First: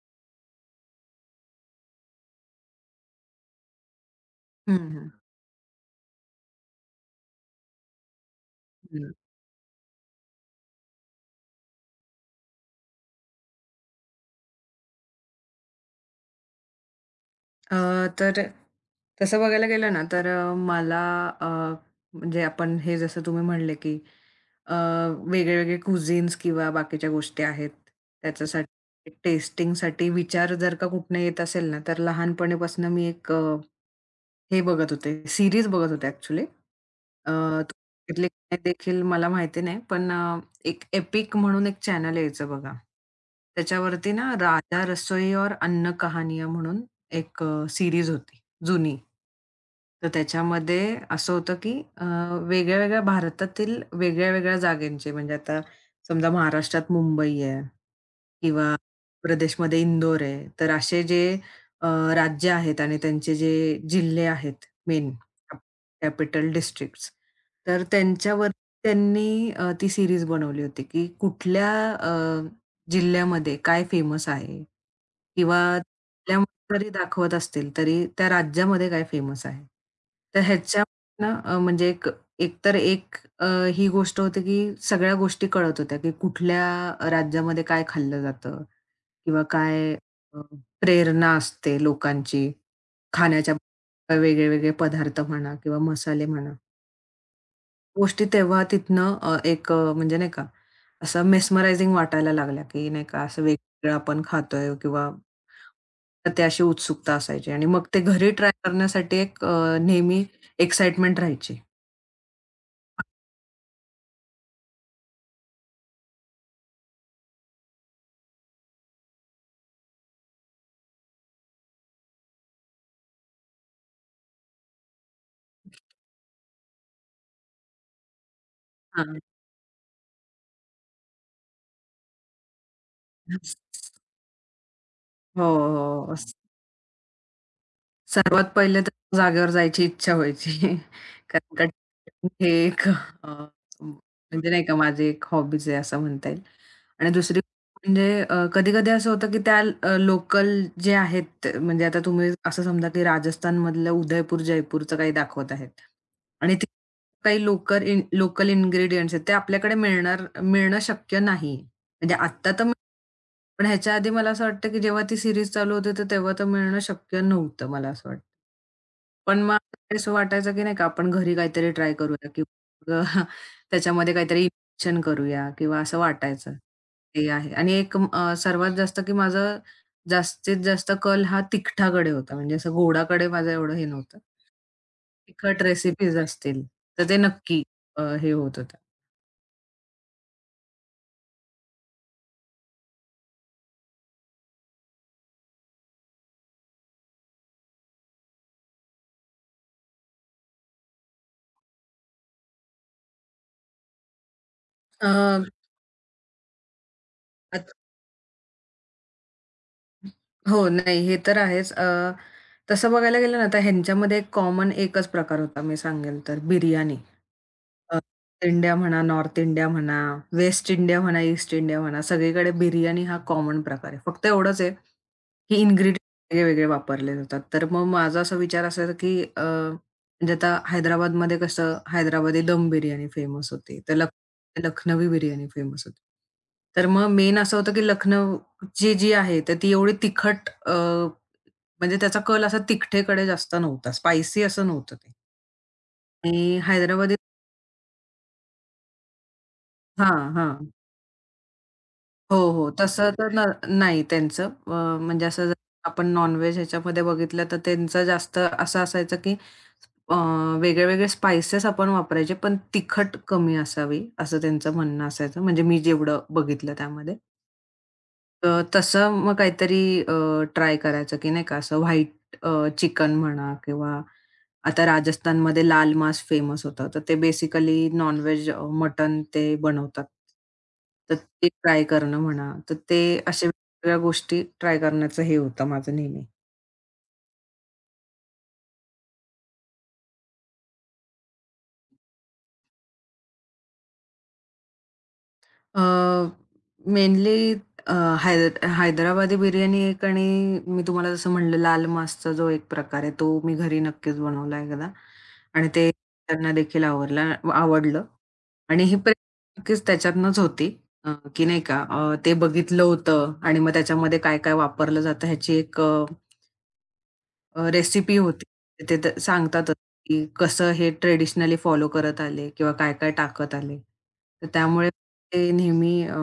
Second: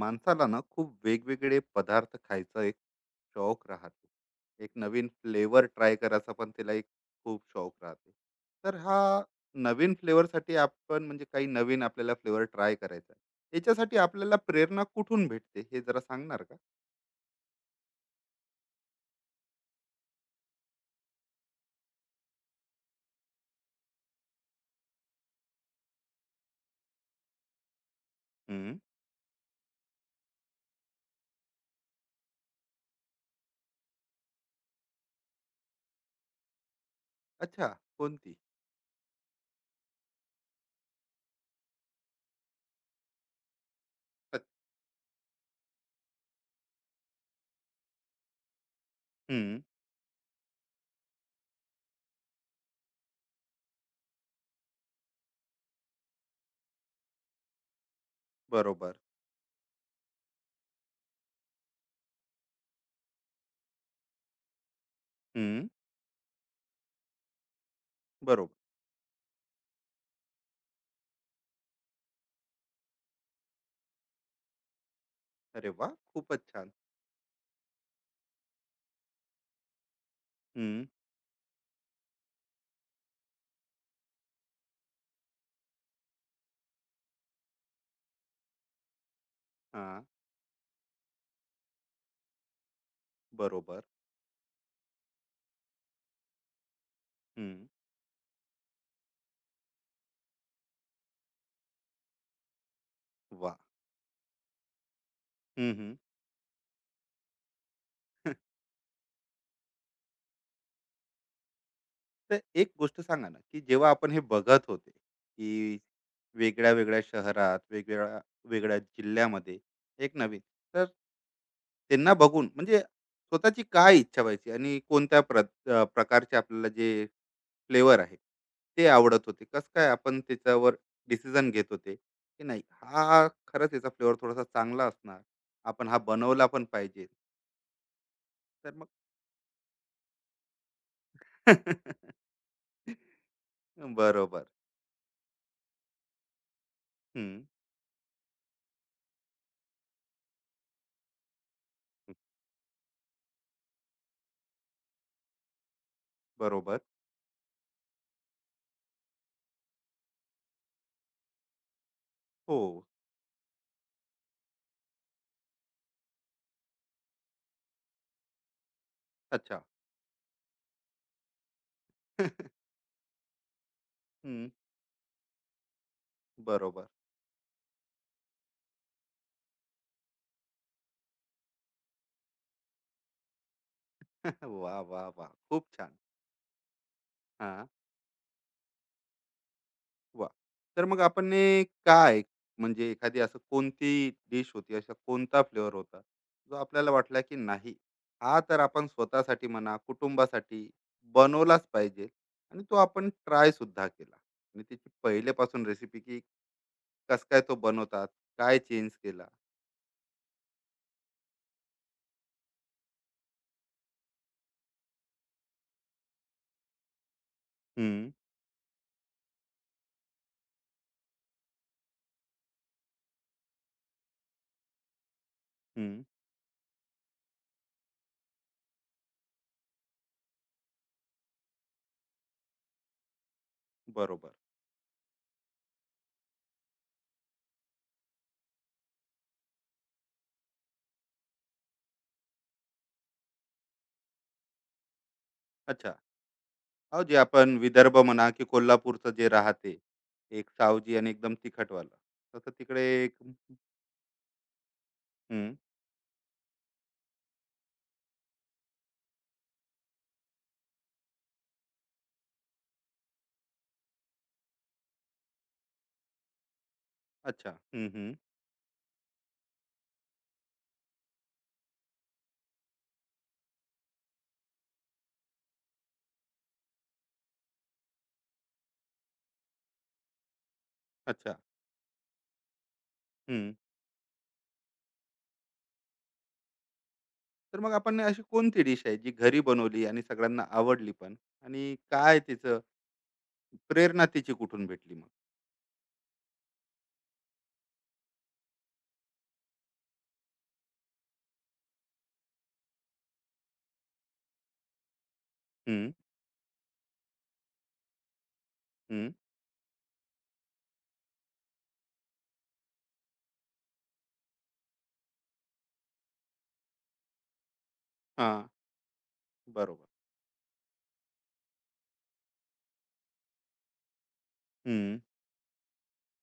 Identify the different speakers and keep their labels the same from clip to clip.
Speaker 1: माणसाला ना खूप वेगवेगळे पदार्थ खायचा एक शौक राहतो, एक
Speaker 2: हं,
Speaker 1: नवीन
Speaker 2: हं,
Speaker 1: फ्लेवर ट्राय करायचा पण त्याला एक खूप शौक राहते. तर हा
Speaker 2: हं.
Speaker 1: नवीन फ्लेवरसाठी आपण म्हणजे काही नवीन आपल्याला फ्लेवर ट्राय करायचा आहे. याच्यासाठी आपल्याला प्रेरणा कुठून भेटते हे जरा सांगणार का?
Speaker 2: अ, तर तसं बघायला गेलं ना, तर मला अ, म्हणजे आपण हे जसं तुम्ही म्हणले, की अ, वेगळे-वेगळे कुझिन्स किंवा बाकीच्या गोष्टी आहेत.
Speaker 1: हम्म.
Speaker 2: त्याच्यासाठी टेस्टिंगसाठी विचार जर का कुठनं येत असेल ना, तर लहानपणीपासून मी एक हे बघत होते. सीरीज बघत होते ॲक्चुअली. अ,
Speaker 1: अच्छा.
Speaker 2: तो बघितली
Speaker 1: कोणती?
Speaker 2: की नाही देखील मला माहिती नाही. पण एक एपिक म्हणून एक चॅनल यायचं बघा. त्याच्यावरती ना
Speaker 1: अच्छ-
Speaker 2: राजा रसोई और अन्न कहानियाँ म्हणून एक सीरीज होती जुनी.
Speaker 1: हम्म.
Speaker 2: तर त्याच्यामध्ये असं होतं की वेगळ्या-वेगळ्या भारतातील वेगळ्या-वेगळ्या जागेंचे म्हणजे आता समजा महाराष्ट्रात मुंबई आहे. किंवा
Speaker 1: बरोबर.
Speaker 2: प्रदेशमध्ये इंदोर आहे. तर असे जे अ, राज्य आहेत आणि त्यांचे जे जिल्हे आहेत मेन
Speaker 1: हम्म.
Speaker 2: Capital districts. तर त्यांच्यावर
Speaker 1: बरोबर.
Speaker 2: त्यांनी ती सीरीज बनवली होती, की कुठल्या जिल्ह्यामध्ये काय फेमस आहे किंवा
Speaker 1: अरे वा,
Speaker 2: जिल्ह्यामध्ये
Speaker 1: खूपच छान.
Speaker 2: जरी दाखवत असतील, तरी त्या राज्यामध्ये काय फेमस आहे. तर
Speaker 1: हम्म.
Speaker 2: ह्याच्यावरनं म्हणजे एकतर एक ही गोष्ट होते की सगळ्या गोष्टी कळत होत्या, की कुठल्या राज्यामध्ये काय खाल्लं जातं किंवा काय
Speaker 1: हा,
Speaker 2: प्रेरणा असते लोकांची खाण्याच्या
Speaker 1: बरोबर.
Speaker 2: वेगळे-वेगळे पदार्थ म्हणा किंवा मसाले म्हणा.
Speaker 1: हम्म.
Speaker 2: गोष्टी तेव्हा तिथनं एक म्हणजे नाही का, असं मेस्मरायझिंग वाटायला लागल्या, की नाही का असं
Speaker 1: वा.
Speaker 2: वेगवेगळं आपण खातोय किंवा
Speaker 1: हम्म, हम्म.
Speaker 2: ते अशी उत्सुकता असायची आणि मग ते घरी ट्राय करण्यासाठी एक नेहमी एक्साईटमेंट राहायची.
Speaker 1: तर एक गोष्ट सांगा ना, की जेव्हा आपण हे बघत होते, की वेगळ्या वेगळ्या शहरात, वेगवेगळ्या वेगळ्या जिल्ह्यामध्ये एक नवीन, तर त्यांना बघून म्हणजे स्वतःची काय इच्छा व्हायची आणि प्रकारचे आपल्याला जे फ्लेवर आहे, ते
Speaker 2: हां.
Speaker 1: आवडत होते? कसं काय आपण त्याच्यावर डिसिजन घेत होते, की नाही हा खरंच याचा फ्लेवर थोडासा चांगला असणार.
Speaker 2: हो,
Speaker 1: आपण हा
Speaker 2: हो.
Speaker 1: बनवला पण पाहिजे.
Speaker 2: सर्वात
Speaker 1: तर
Speaker 2: पहिले
Speaker 1: मग
Speaker 2: तर जागेवर जायची इच्छा व्हायची. कारण का हे एक
Speaker 1: बरोबर.
Speaker 2: म्हणजे नाही का माझी एक हॉबीज आहे असं म्हणता येईल. आणि
Speaker 1: हं,
Speaker 2: दुसरी म्हणजे कधी-कधी असं होतं, की त्या लोकल जे आहेत ते- म्हणजे आता तुम्ही असं समजा, की राजस्थानमधलं उदयपूर, जयपूरचं काही दाखवत आहेत. आणि ते
Speaker 1: बरोबर.
Speaker 2: काही लोकल लोकल इन्ग्रीडियंट्स आहेत ते आपल्याकडे मिळणं शक्य नाही. म्हणजे आत्ता
Speaker 1: हो.
Speaker 2: तर पण ह्याच्या आधी मला असं वाटतं, की जेव्हा ती सीरीज चालू होती, तर तेव्हा तर मिळणं शक्य नव्हतं मला असं वाटतं. पण
Speaker 1: अच्छा.
Speaker 2: मग असं वाटायचं, की नाही का आपण घरी काहीतरी ट्राय करूया किंवा त्याच्यामध्ये काहीतरी
Speaker 1: हं.
Speaker 2: इन्व्हेशन करूया किंवा असं वाटायचं.
Speaker 1: बरोबर.
Speaker 2: ते आहे आणि एक सर्वात जास्त, की माझं जास्तीत जास्त कल हा तिखटाकडे होता. म्हणजे असं गोडाकडे माझं एवढं हे नव्हतं.
Speaker 1: वा, वा, वा,
Speaker 2: तिखट
Speaker 1: खूप छान.
Speaker 2: रेसिपीज असतील, तर ते नक्की
Speaker 1: हां.
Speaker 2: हे होत होतं.
Speaker 1: वाह! तर मग आपण हे काय म्हणजे एखादी असं कोणती डिश होती, असा कोणता फ्लेवर होता, जो आपल्याला वाटला की नाही, हा तर आपण स्वतःसाठी म्हणा, कुटुंबासाठी बनवलाच पाहिजे आणि तो आपण ट्राय सुद्धा केला आणि त्याची पहिल्यापासून रेसिपी की कसं काय तो
Speaker 2: अ,
Speaker 1: बनवतात, काय चेंज केला?
Speaker 2: हो, नाही हे तर आहेच. तसं बघायला गेलं ना, तर ह्यांच्यामध्ये एक कॉमन एकच प्रकार होता मी सांगेल तर बिर्याणी. अ,
Speaker 1: हं,
Speaker 2: इंडिया म्हणा, नॉर्थ इंडिया म्हणा, वेस्ट इंडिया म्हणा, ईस्ट इंडिया म्हणा, सगळीकडे बिर्याणी हा कॉमन प्रकार आहे. फक्त एवढंच आहे, की
Speaker 1: हं.
Speaker 2: इन्ग्रीडियंट वेगळे वापरले जातात. तर मग माझा असा विचार असायचा, की म्हणजे आता हैदराबादमध्ये कसं हैदराबादी दम बिर्याणी फेमस होती. तर
Speaker 1: बरोबर.
Speaker 2: लखनवी बिर्याणी फेमस होती. तर मग मेन असं होतं, की लखनौ जी आहे. तर ती एवढी तिखट म्हणजे त्याचा कल असा तिखटेकडे जास्त नव्हता. स्पायसी असं नव्हतं ते.
Speaker 1: अच्छा.
Speaker 2: आणि
Speaker 1: अहो, जे
Speaker 2: हैदराबादी
Speaker 1: आपण विदर्भ म्हणा की कोल्हापूरचं जे राहते,
Speaker 2: हां,
Speaker 1: एक
Speaker 2: हां.
Speaker 1: सावजी आणि एकदम तिखटवालं.
Speaker 2: हो,
Speaker 1: तसं
Speaker 2: हो.
Speaker 1: तिकडे
Speaker 2: तसं
Speaker 1: एक
Speaker 2: तर न नाही त्यांचं. म्हणजे असं जर
Speaker 1: हं.
Speaker 2: आपण नॉन-व्हेज ह्याच्यामध्ये बघितलं तर त्यांचं जास्त असं असायचं की अ, वेगळे-वेगळे स्पाइसेस आपण वापरायचे, पण तिखट कमी असावी, असं त्यांचं म्हणणं असायचं. म्हणजे मी जेवढं बघितलं त्यामध्ये.
Speaker 1: अच्छा. हं, हं.
Speaker 2: अ, तसं मग काहीतरी ट्राय करायचं, की नाही का असं व्हाईट चिकन म्हणा किंवा आता राजस्थानमध्ये लाल मांस फेमस होतं. तर ते बेसिकली नॉन-व्हेज मटन ते बनवतात. तर
Speaker 1: अच्छा.
Speaker 2: ते ट्राय करणं म्हणा, तर ते अशा
Speaker 1: हं.
Speaker 2: वेगवेगळ्या गोष्टी ट्राय करण्याचं हे होतं माझं नेहमी.
Speaker 1: तर मग आपण अशी कोणती डिश आहे जी घरी बनवली आणि सगळ्यांना आवडली पण? आणि काय तिचं प्रेरणा तिची कुठून भेटली मग?
Speaker 2: अ, मेनली अ, हैदराबादी बिर्याणी एक आणि मी तुम्हाला जसं म्हणलं लाल मासचा जो एक प्रकार आहे, तो मी घरी नक्कीच बनवला एकदा आणि ते
Speaker 1: हं,
Speaker 2: त्यांना देखील आवडला आवडलं आणि ही
Speaker 1: हं.
Speaker 2: प्रेरणा नक्कीच त्याच्यातनंच होती की नाही का ते बघितलं होतं आणि मग त्याच्यामध्ये काय-काय वापरलं जातं ह्याची एक अ, अ, रेसिपी होती.
Speaker 1: हां.
Speaker 2: ते तर सांगतातच,
Speaker 1: बरोबर.
Speaker 2: की कसं हे ट्रेडिशनली फॉलो करत आले किंवा काय-काय टाकत आले. तर त्यामुळे
Speaker 1: हं.
Speaker 2: ते नेहमी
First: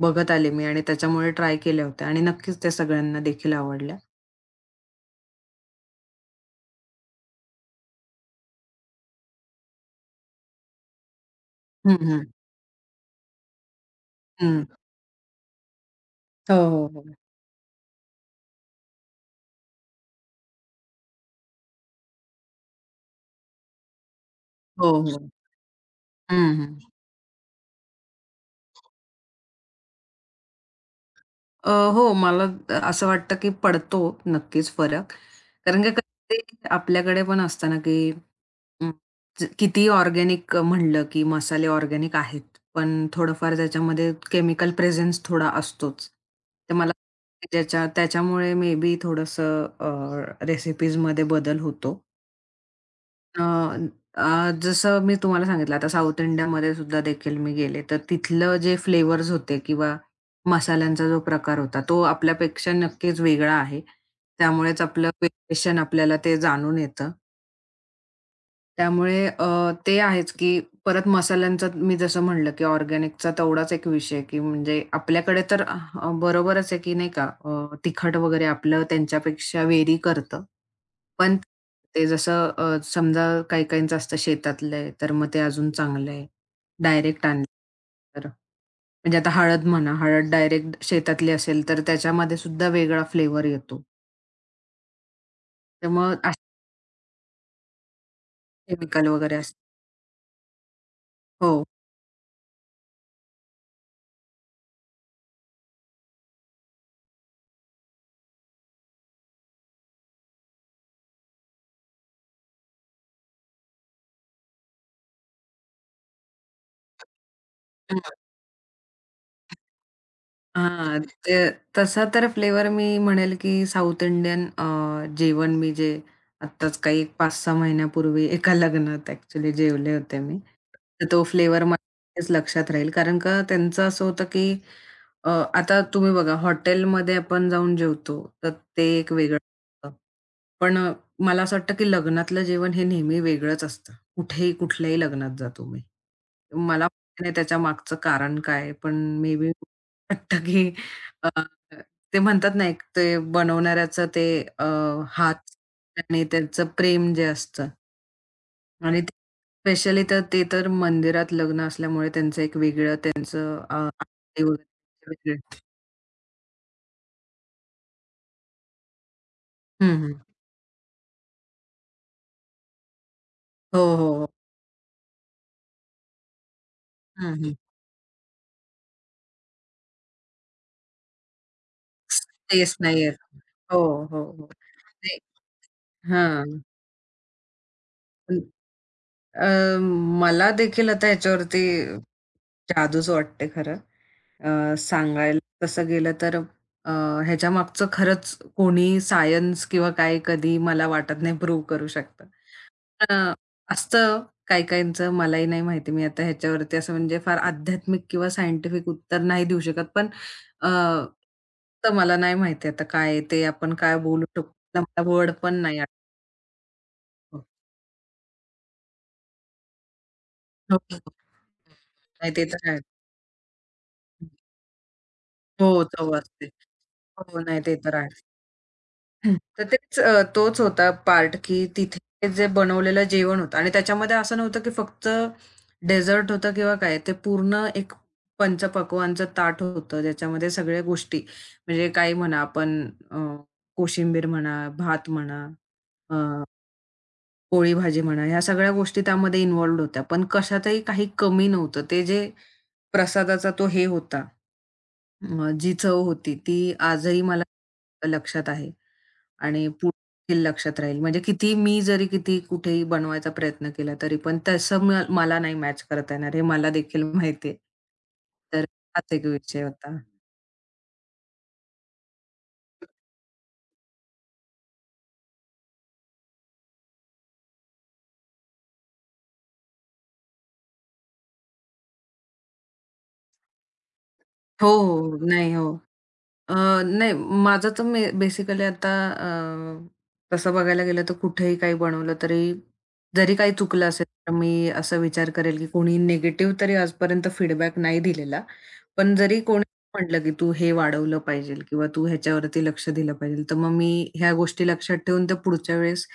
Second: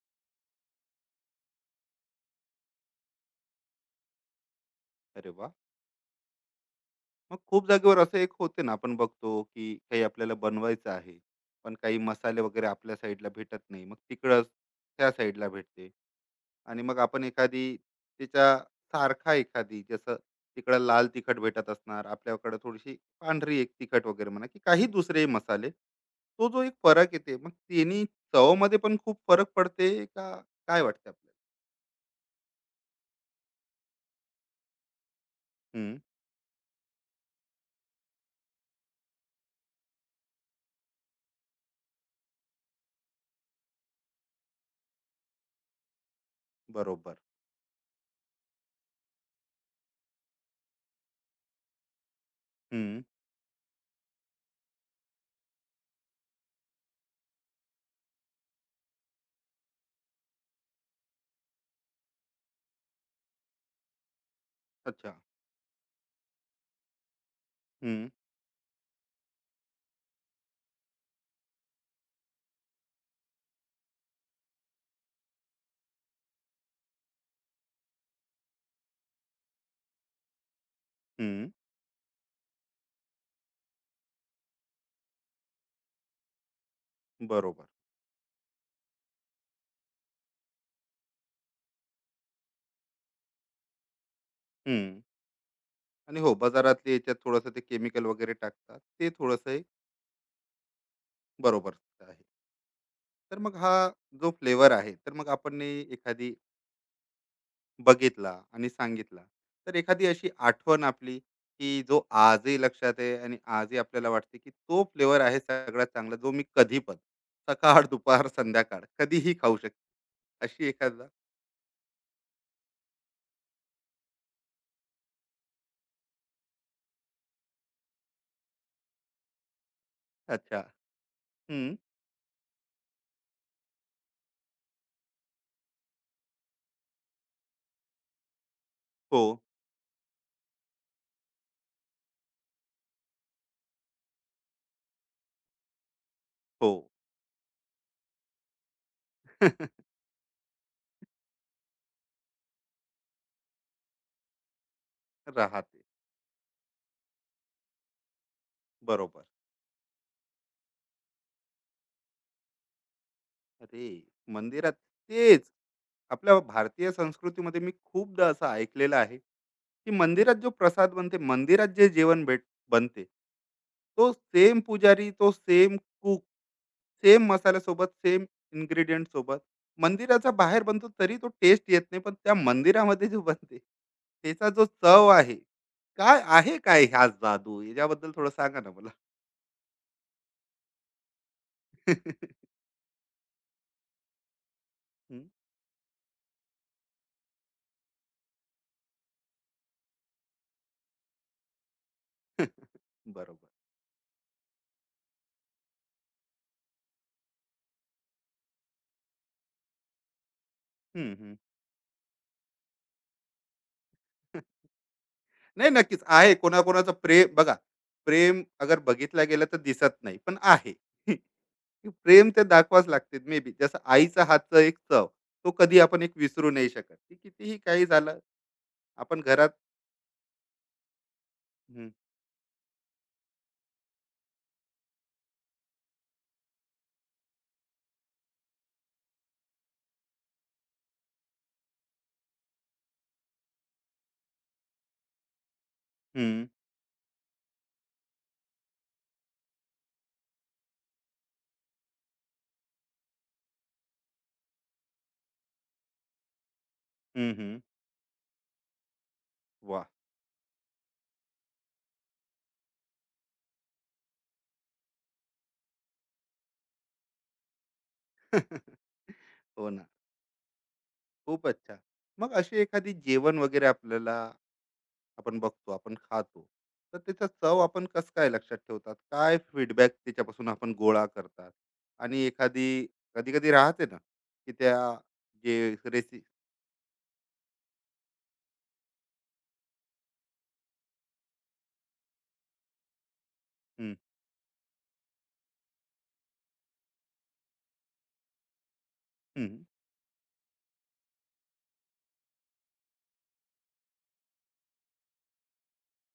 Speaker 2: बघत आले मी आणि त्याच्यामुळे ट्राय केल्या होत्या आणि नक्कीच त्या सगळ्यांना देखील आवडल्या.
Speaker 1: अरे वाह! मग खूप जागेवर असं एक होते ना, आपण बघतो की काही आपल्याला बनवायचं आहे, पण
Speaker 2: हं,
Speaker 1: काही
Speaker 2: हं.
Speaker 1: मसाले वगैरे आपल्या साईडला भेटत नाही. मग तिकडंच
Speaker 2: हं.
Speaker 1: त्या साईडला भेटते.
Speaker 2: हो,
Speaker 1: आणि
Speaker 2: हो,
Speaker 1: मग
Speaker 2: हो.
Speaker 1: आपण एखादी त्याच्या सारखा एखादी जसं तिकडं लाल तिखट भेटत असणार आपल्याकडे थोडीशी पांढरी एक तिखट वगैरे म्हणा की काही
Speaker 2: हो,
Speaker 1: दुसरे
Speaker 2: हो.
Speaker 1: मसाले, तो
Speaker 2: हं,
Speaker 1: जो एक
Speaker 2: हं.
Speaker 1: फरक येते मग त्यांनी चवमध्ये पण खूप फरक पडते का, काय वाटते आपल्याला?
Speaker 2: हो, मला असं वाटतं, की पडतो नक्कीच फरक. कारण की
Speaker 1: हम्म,
Speaker 2: कधी आपल्याकडे पण असतं ना, की हं. कितीही ऑर्गॅनिक म्हणलं, की मसाले ऑर्गॅनिक आहेत, पण थोडंफार त्याच्यामध्ये केमिकल प्रेझेन्स थोडा असतोच. तर मला
Speaker 1: बरोबर.
Speaker 2: ज्याच्या त्याच्यामुळे मे बी थोडंसं रेसिपीजमध्ये बदल होतो.
Speaker 1: हम्म,
Speaker 2: अ, अ, जसं मी तुम्हाला सांगितलं आता साउथ इंडियामध्ये सुद्धा देखील मी गेले, तर तिथलं जे फ्लेवर्स होते किंवा मसाल्यांचा जो प्रकार होता, तो आपल्यापेक्षा नक्कीच वेगळा आहे. त्यामुळेच आपलं
Speaker 1: अच्छा.
Speaker 2: वेरिएशन आपल्याला ते जाणून येतं.
Speaker 1: हम्म,
Speaker 2: त्यामुळे ते आहेच, की परत मसाल्यांचा मी जसं म्हणलं, की ऑर्गॅनिकचा तेवढाच एक विषय, की म्हणजे आपल्याकडे तर बरोबरच आहे, की नाही का तिखट वगैरे आपलं त्यांच्यापेक्षा वेरी करतं. पण
Speaker 1: हम्म,
Speaker 2: ते जसं समजा काही-काहींचं असतं शेतातलं आहे, तर मग ते अजून चांगलं आहे. डायरेक्ट आणलं
Speaker 1: बरोबर.
Speaker 2: तर. म्हणजे आता हळद म्हणा, हळद डायरेक्ट शेतातली असेल, तर त्याच्यामध्ये सुद्धा वेगळा फ्लेवर येतो.
Speaker 1: हम्म.
Speaker 2: तर मग
Speaker 1: आणि हो
Speaker 2: असे
Speaker 1: बाजारातले याच्यात थोडंसं ते केमिकल वगैरे टाकतात ते
Speaker 2: केमिकल वगैरे
Speaker 1: थोडंसं
Speaker 2: असतात.
Speaker 1: एक
Speaker 2: हो.
Speaker 1: बरोबर आहे. तर मग हा जो फ्लेवर आहे तर मग आपण नी एखादी बघितला आणि सांगितला. तर एखादी अशी आठवण आपली, की जो आजही लक्षात आहे आणि आजही आपल्याला वाटते, की तो फ्लेवर आहे सगळ्यात चांगला जो मी कधी पण, सकाळ, दुपार, संध्याकाळ कधीही खाऊ शकतो. अशी
Speaker 2: हां,
Speaker 1: एखादा
Speaker 2: ते तसा तर फ्लेवर मी म्हणेल की साउथ इंडियन जेवण मी जे आत्ताच काही एक 5-6 महिन्यापूर्वी एका लग्नात ॲक्चुअली जेवले होते मी.
Speaker 1: अच्छा.
Speaker 2: तर तो फ्लेवर मला
Speaker 1: हं.
Speaker 2: नक्कीच लक्षात राहील. कारण का त्यांचं असं होतं की आता तुम्ही बघा हॉटेलमध्ये आपण जाऊन जेवतो, तर ते एक
Speaker 1: हो,
Speaker 2: वेगळं असतं. पण मला असं वाटतं, की लग्नातलं जेवण हे नेहमी वेगळंच असतं. कुठेही कुठल्याही लग्नात जा तुम्ही.
Speaker 1: हो.
Speaker 2: मला माहिती नाही त्याच्यामागचं कारण काय? पण मे बी वाटतं, की अ, ते म्हणतात ना, एक ते बनवणाऱ्याचं ते अ, हात
Speaker 1: राहते.
Speaker 2: आणि त्यांचं प्रेम जे असतं आणि ते
Speaker 1: बरोबर.
Speaker 2: स्पेशली तर ते तर मंदिरात लग्न असल्यामुळे त्यांचं एक वेगळं त्यांचं
Speaker 1: अरे
Speaker 2: आरती
Speaker 1: मंदिरात,
Speaker 2: वगैरे
Speaker 1: तेच
Speaker 2: वेगळी
Speaker 1: आपल्या भारतीय संस्कृतीमध्ये मी खूपदा असं ऐकलेलं आहे की
Speaker 2: हं, हं.
Speaker 1: मंदिरात जो प्रसाद बनते, मंदिरात जे जेवण भेट बनते,
Speaker 2: हो,
Speaker 1: तो
Speaker 2: हो, हो.
Speaker 1: सेम पुजारी, तो सेम कुक, सेम
Speaker 2: हं, हं.
Speaker 1: मसाल्यासोबत, सेम इन्ग्रेडियंट सोबत मंदिराचा बाहेर बनतो तरी तो टेस्ट येत नाही, पण त्या
Speaker 2: टेस्ट नाही
Speaker 1: मंदिरामध्ये
Speaker 2: येत.
Speaker 1: जो बनते
Speaker 2: हो, हो, हो.
Speaker 1: त्याचा जो चव
Speaker 2: ते
Speaker 1: आहे, काय आहे
Speaker 2: हां.
Speaker 1: काय ह्या जादू याच्याबद्दल थोडं
Speaker 2: पण
Speaker 1: सांगा ना मला.
Speaker 2: अ, मला देखील आता ह्याच्यावरती जादूच वाटते खरं.
Speaker 1: हम्म.
Speaker 2: सांगायला तसं गेलं तर अ, ह्याच्यामागचं खरंच कोणी सायन्स किंवा काय कधी मला वाटत नाही प्रूव्ह करू शकतं. अ,
Speaker 1: बरोबर.
Speaker 2: असतं काही काहींचं मलाही नाही माहिती. मी आता ह्याच्यावरती असं म्हणजे फार आध्यात्मिक किंवा सायंटिफिक उत्तर नाही देऊ शकत. पण अ,
Speaker 1: हम्म, हम्म.
Speaker 2: तर मला नाही माहिती आता काय आहे ते आपण काय बोलू शकतो. मला वर्ड पण
Speaker 1: नाही,
Speaker 2: नाही आठवत.
Speaker 1: नक्कीच आहे. कोणाकोणाचं प्रेम बघा, प्रेम अगर बघितला गेला तर दिसत नाही, पण आहे.
Speaker 2: हो, हो.
Speaker 1: की प्रेम
Speaker 2: नाही
Speaker 1: ते
Speaker 2: ते तर आहे.
Speaker 1: दाखवावंच लागते मे बी. जसं आईचा हातचा एक चव, तो
Speaker 2: हो,
Speaker 1: कधी आपण एक
Speaker 2: चव असते.
Speaker 1: विसरू नाही शकत. की
Speaker 2: हो,
Speaker 1: कितीही
Speaker 2: नाही ते
Speaker 1: काही
Speaker 2: तर
Speaker 1: झालं,
Speaker 2: आहेच.
Speaker 1: आपण घरात
Speaker 2: तर तेच तोच होता पार्ट, की
Speaker 1: हं,
Speaker 2: तिथे जे बनवलेलं जेवण होतं आणि त्याच्यामध्ये असं नव्हतं, की फक्त डेझर्ट होतं किंवा काय. ते पूर्ण एक पंचपक्वान्नचं ताट होतं, ज्याच्यामध्ये सगळ्या गोष्टी म्हणजे काही म्हणा आपण अ, कोशिंबीर म्हणा, भात म्हणा,
Speaker 1: हं,
Speaker 2: अ, पोळी भाजी म्हणा, ह्या सगळ्या गोष्टी त्यामध्ये इन्व्हॉल्व्ड होत्या. पण कशातही काही कमी नव्हतं. ते जे प्रसादाचा तो हे होता जी चव होती ती आजही
Speaker 1: हं,
Speaker 2: मला
Speaker 1: हं.
Speaker 2: लक्षात आहे आणि
Speaker 1: वाह!
Speaker 2: पुढे देखील लक्षात राहील. म्हणजे किती मी जरी किती कुठेही बनवायचा प्रयत्न केला तरी पण तसं मला नाही मॅच करता येणार हे मला देखील माहिती आहे. तर हाच एक विषय
Speaker 1: हो ना.
Speaker 2: होता.
Speaker 1: खूपच अच्छा. मग अशी एखादी जेवण वगैरे आपल्याला आपण बघतो, आपण खातो. तर त्याचा चव आपण कसं काय लक्षात ठेवतात? काय फीडबॅक त्याच्यापासून आपण गोळा करतात? आणि एखादी कधी-कधी राहते ना, की
Speaker 2: हो,
Speaker 1: त्या
Speaker 2: हो. हो, नाही.
Speaker 1: जे
Speaker 2: हो. अ, नाही माझं तर मी बेसिकली आता तसं बघायला गेलं तर कुठेही काही बनवलं तरी जरी काही चुकलं
Speaker 1: हं,
Speaker 2: असेल तर मी असा विचार करेल की कोणी निगेटिव्ह तरी आजपर्यंत फीडबॅक नाही दिलेला. पण जरी कोणी
Speaker 1: हं.
Speaker 2: म्हटलं की "तू हे वाढवलं पाहिजे किंवा तू ह्याच्यावरती लक्ष दिलं पाहिजे." तर मग मी ह्या गोष्टी लक्षात ठेवून तर पुढच्या वेळेस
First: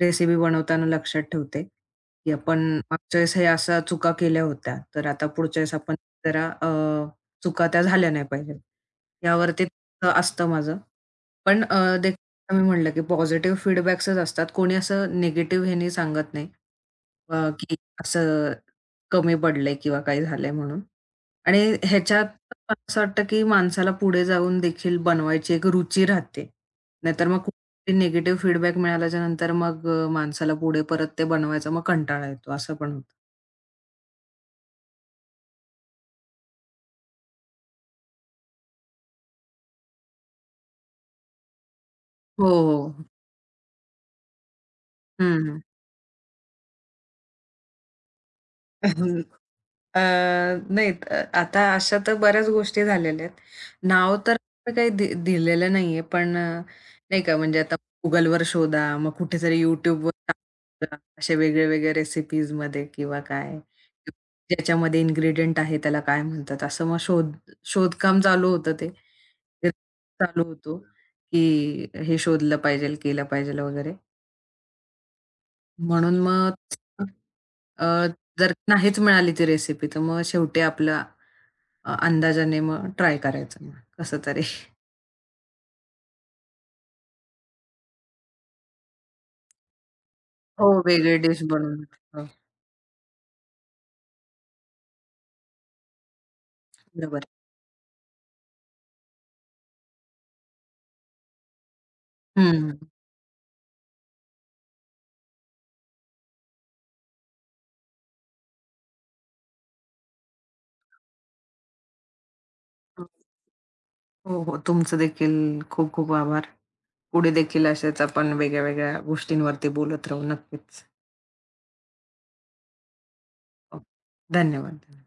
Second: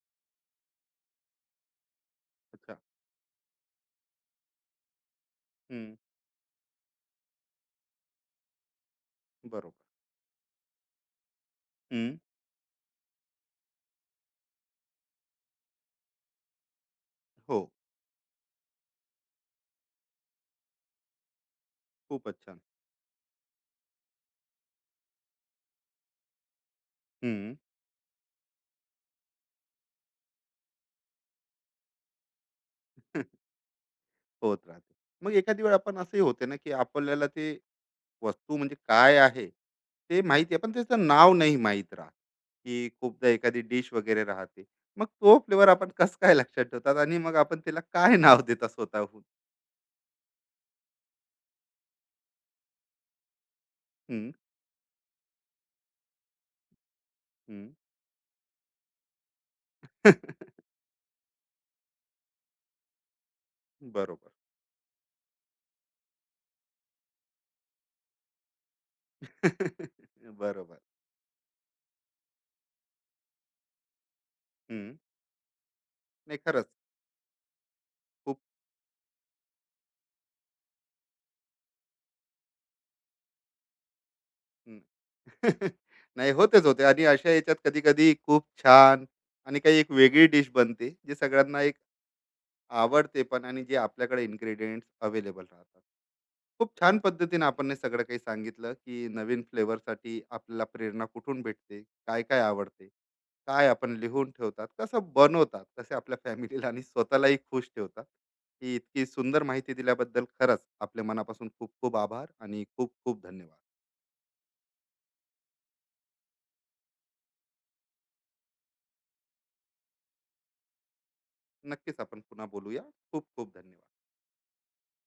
Speaker 2: रेसिपी बनवताना लक्षात ठेवते, की आपण
Speaker 1: अच्छा.
Speaker 2: मागच्या वेळेस हे अशा चुका केल्या होत्या. तर आता पुढच्या वेळेस आपण
Speaker 1: हं.
Speaker 2: जरा चुका त्या झाल्या नाही पाहिजेत. यावरती
Speaker 1: बरोबर.
Speaker 2: असतं माझं. पण
Speaker 1: हं.
Speaker 2: देखील मी म्हटलं, की पॉझिटिव्ह फीडबॅक्सच असतात. कोणी असं निगेटिव्ह ह्यानी सांगत नाही
Speaker 1: हो.
Speaker 2: की असं कमी पडलंय किंवा काही झालंय म्हणून. आणि ह्याच्यात
Speaker 1: खूपच छान.
Speaker 2: मला असं वाटतं, की माणसाला पुढे जाऊन देखील बनवायची एक रुची राहते. नाहीतर मग
Speaker 1: हं.
Speaker 2: कुठेतरी निगेटिव्ह फीडबॅक मिळाल्याच्यानंतर मग माणसाला पुढे परत ते बनवायचा मग कंटाळा येतो, असं पण होतं.
Speaker 1: होत राहते. मग एखादी वेळ आपण असंही होते ना, की आपल्याला ते वस्तू म्हणजे काय आहे ते माहिती आहे पण त्याचं नाव नाही माहीत राहत,
Speaker 2: हो,
Speaker 1: की
Speaker 2: हो.
Speaker 1: खूपदा एखादी डिश वगैरे राहते मग तो
Speaker 2: हं,
Speaker 1: फ्लेवर आपण कसं काय लक्षात ठेवतात आणि मग आपण त्याला काय नाव देता स्वतःहून?
Speaker 2: अ, नाही आता अशा तर बऱ्याच गोष्टी झालेल्या आहेत. नाव
Speaker 1: हम्म,
Speaker 2: तर असं काही दिलेलं नाहीये, पण नाही का म्हणजे
Speaker 1: हम्म.
Speaker 2: आता Googleवर शोधा, मग कुठेतरी YouTubeवर टाका, अशा वेगळ्या-वेगळ्या रेसिपीजमध्ये किंवा काय
Speaker 1: बरोबर.
Speaker 2: ज्याच्यामध्ये इन्ग्रीडियंट आहे त्याला काय म्हणतात, असं मग शोधकाम चालू होतं ते. ते चालू होतो,
Speaker 1: बरोबर.
Speaker 2: की हे शोधलं पाहिजेल, केलं पाहिजेल वगैरे.
Speaker 1: हम्म.
Speaker 2: म्हणून
Speaker 1: नाही,
Speaker 2: मग
Speaker 1: खरंच
Speaker 2: अ,
Speaker 1: खूप.
Speaker 2: जर नाहीच मिळाली ती रेसिपी, तर मग शेवटी आपला अंदाजाने मग ट्राय करायचं मग कसं तरी.
Speaker 1: हम्म. नाही, होतेच होते आणि अशा याच्यात कधी कधी खूप छान आणि काही एक वेगळी डिश
Speaker 2: हो,
Speaker 1: बनते जे
Speaker 2: वेगळी डिश
Speaker 1: सगळ्यांना एक
Speaker 2: बनवून. हो,
Speaker 1: आवडते पण, आणि जे आपल्याकडे इन्ग्रेडियंट्स अवेलेबल राहतात. खूप छान
Speaker 2: बरोबर.
Speaker 1: पद्धतीने आपण हे सगळं काही सांगितलं की नवीन फ्लेवरसाठी आपल्याला प्रेरणा कुठून भेटते, काय काय
Speaker 2: हं.
Speaker 1: आवडते, काय आपण लिहून ठेवतात, कसं बनवतात, कसे आपल्या फॅमिलीला आणि स्वतःलाही खुश ठेवतात. ही इतकी सुंदर माहिती दिल्याबद्दल खरंच आपल्या मनापासून खूप खूप आभार आणि खूप खूप धन्यवाद.
Speaker 2: हो, हो. तुमचं देखील खूप खूप आभार. पुढे देखील असेच आपण वेगळ्या-वेगळ्या गोष्टींवरती बोलत राहू. नक्कीच.
Speaker 1: नक्कीच आपण पुन्हा बोलूया. खूप खूप
Speaker 2: हो.
Speaker 1: धन्यवाद.
Speaker 2: धन्यवाद.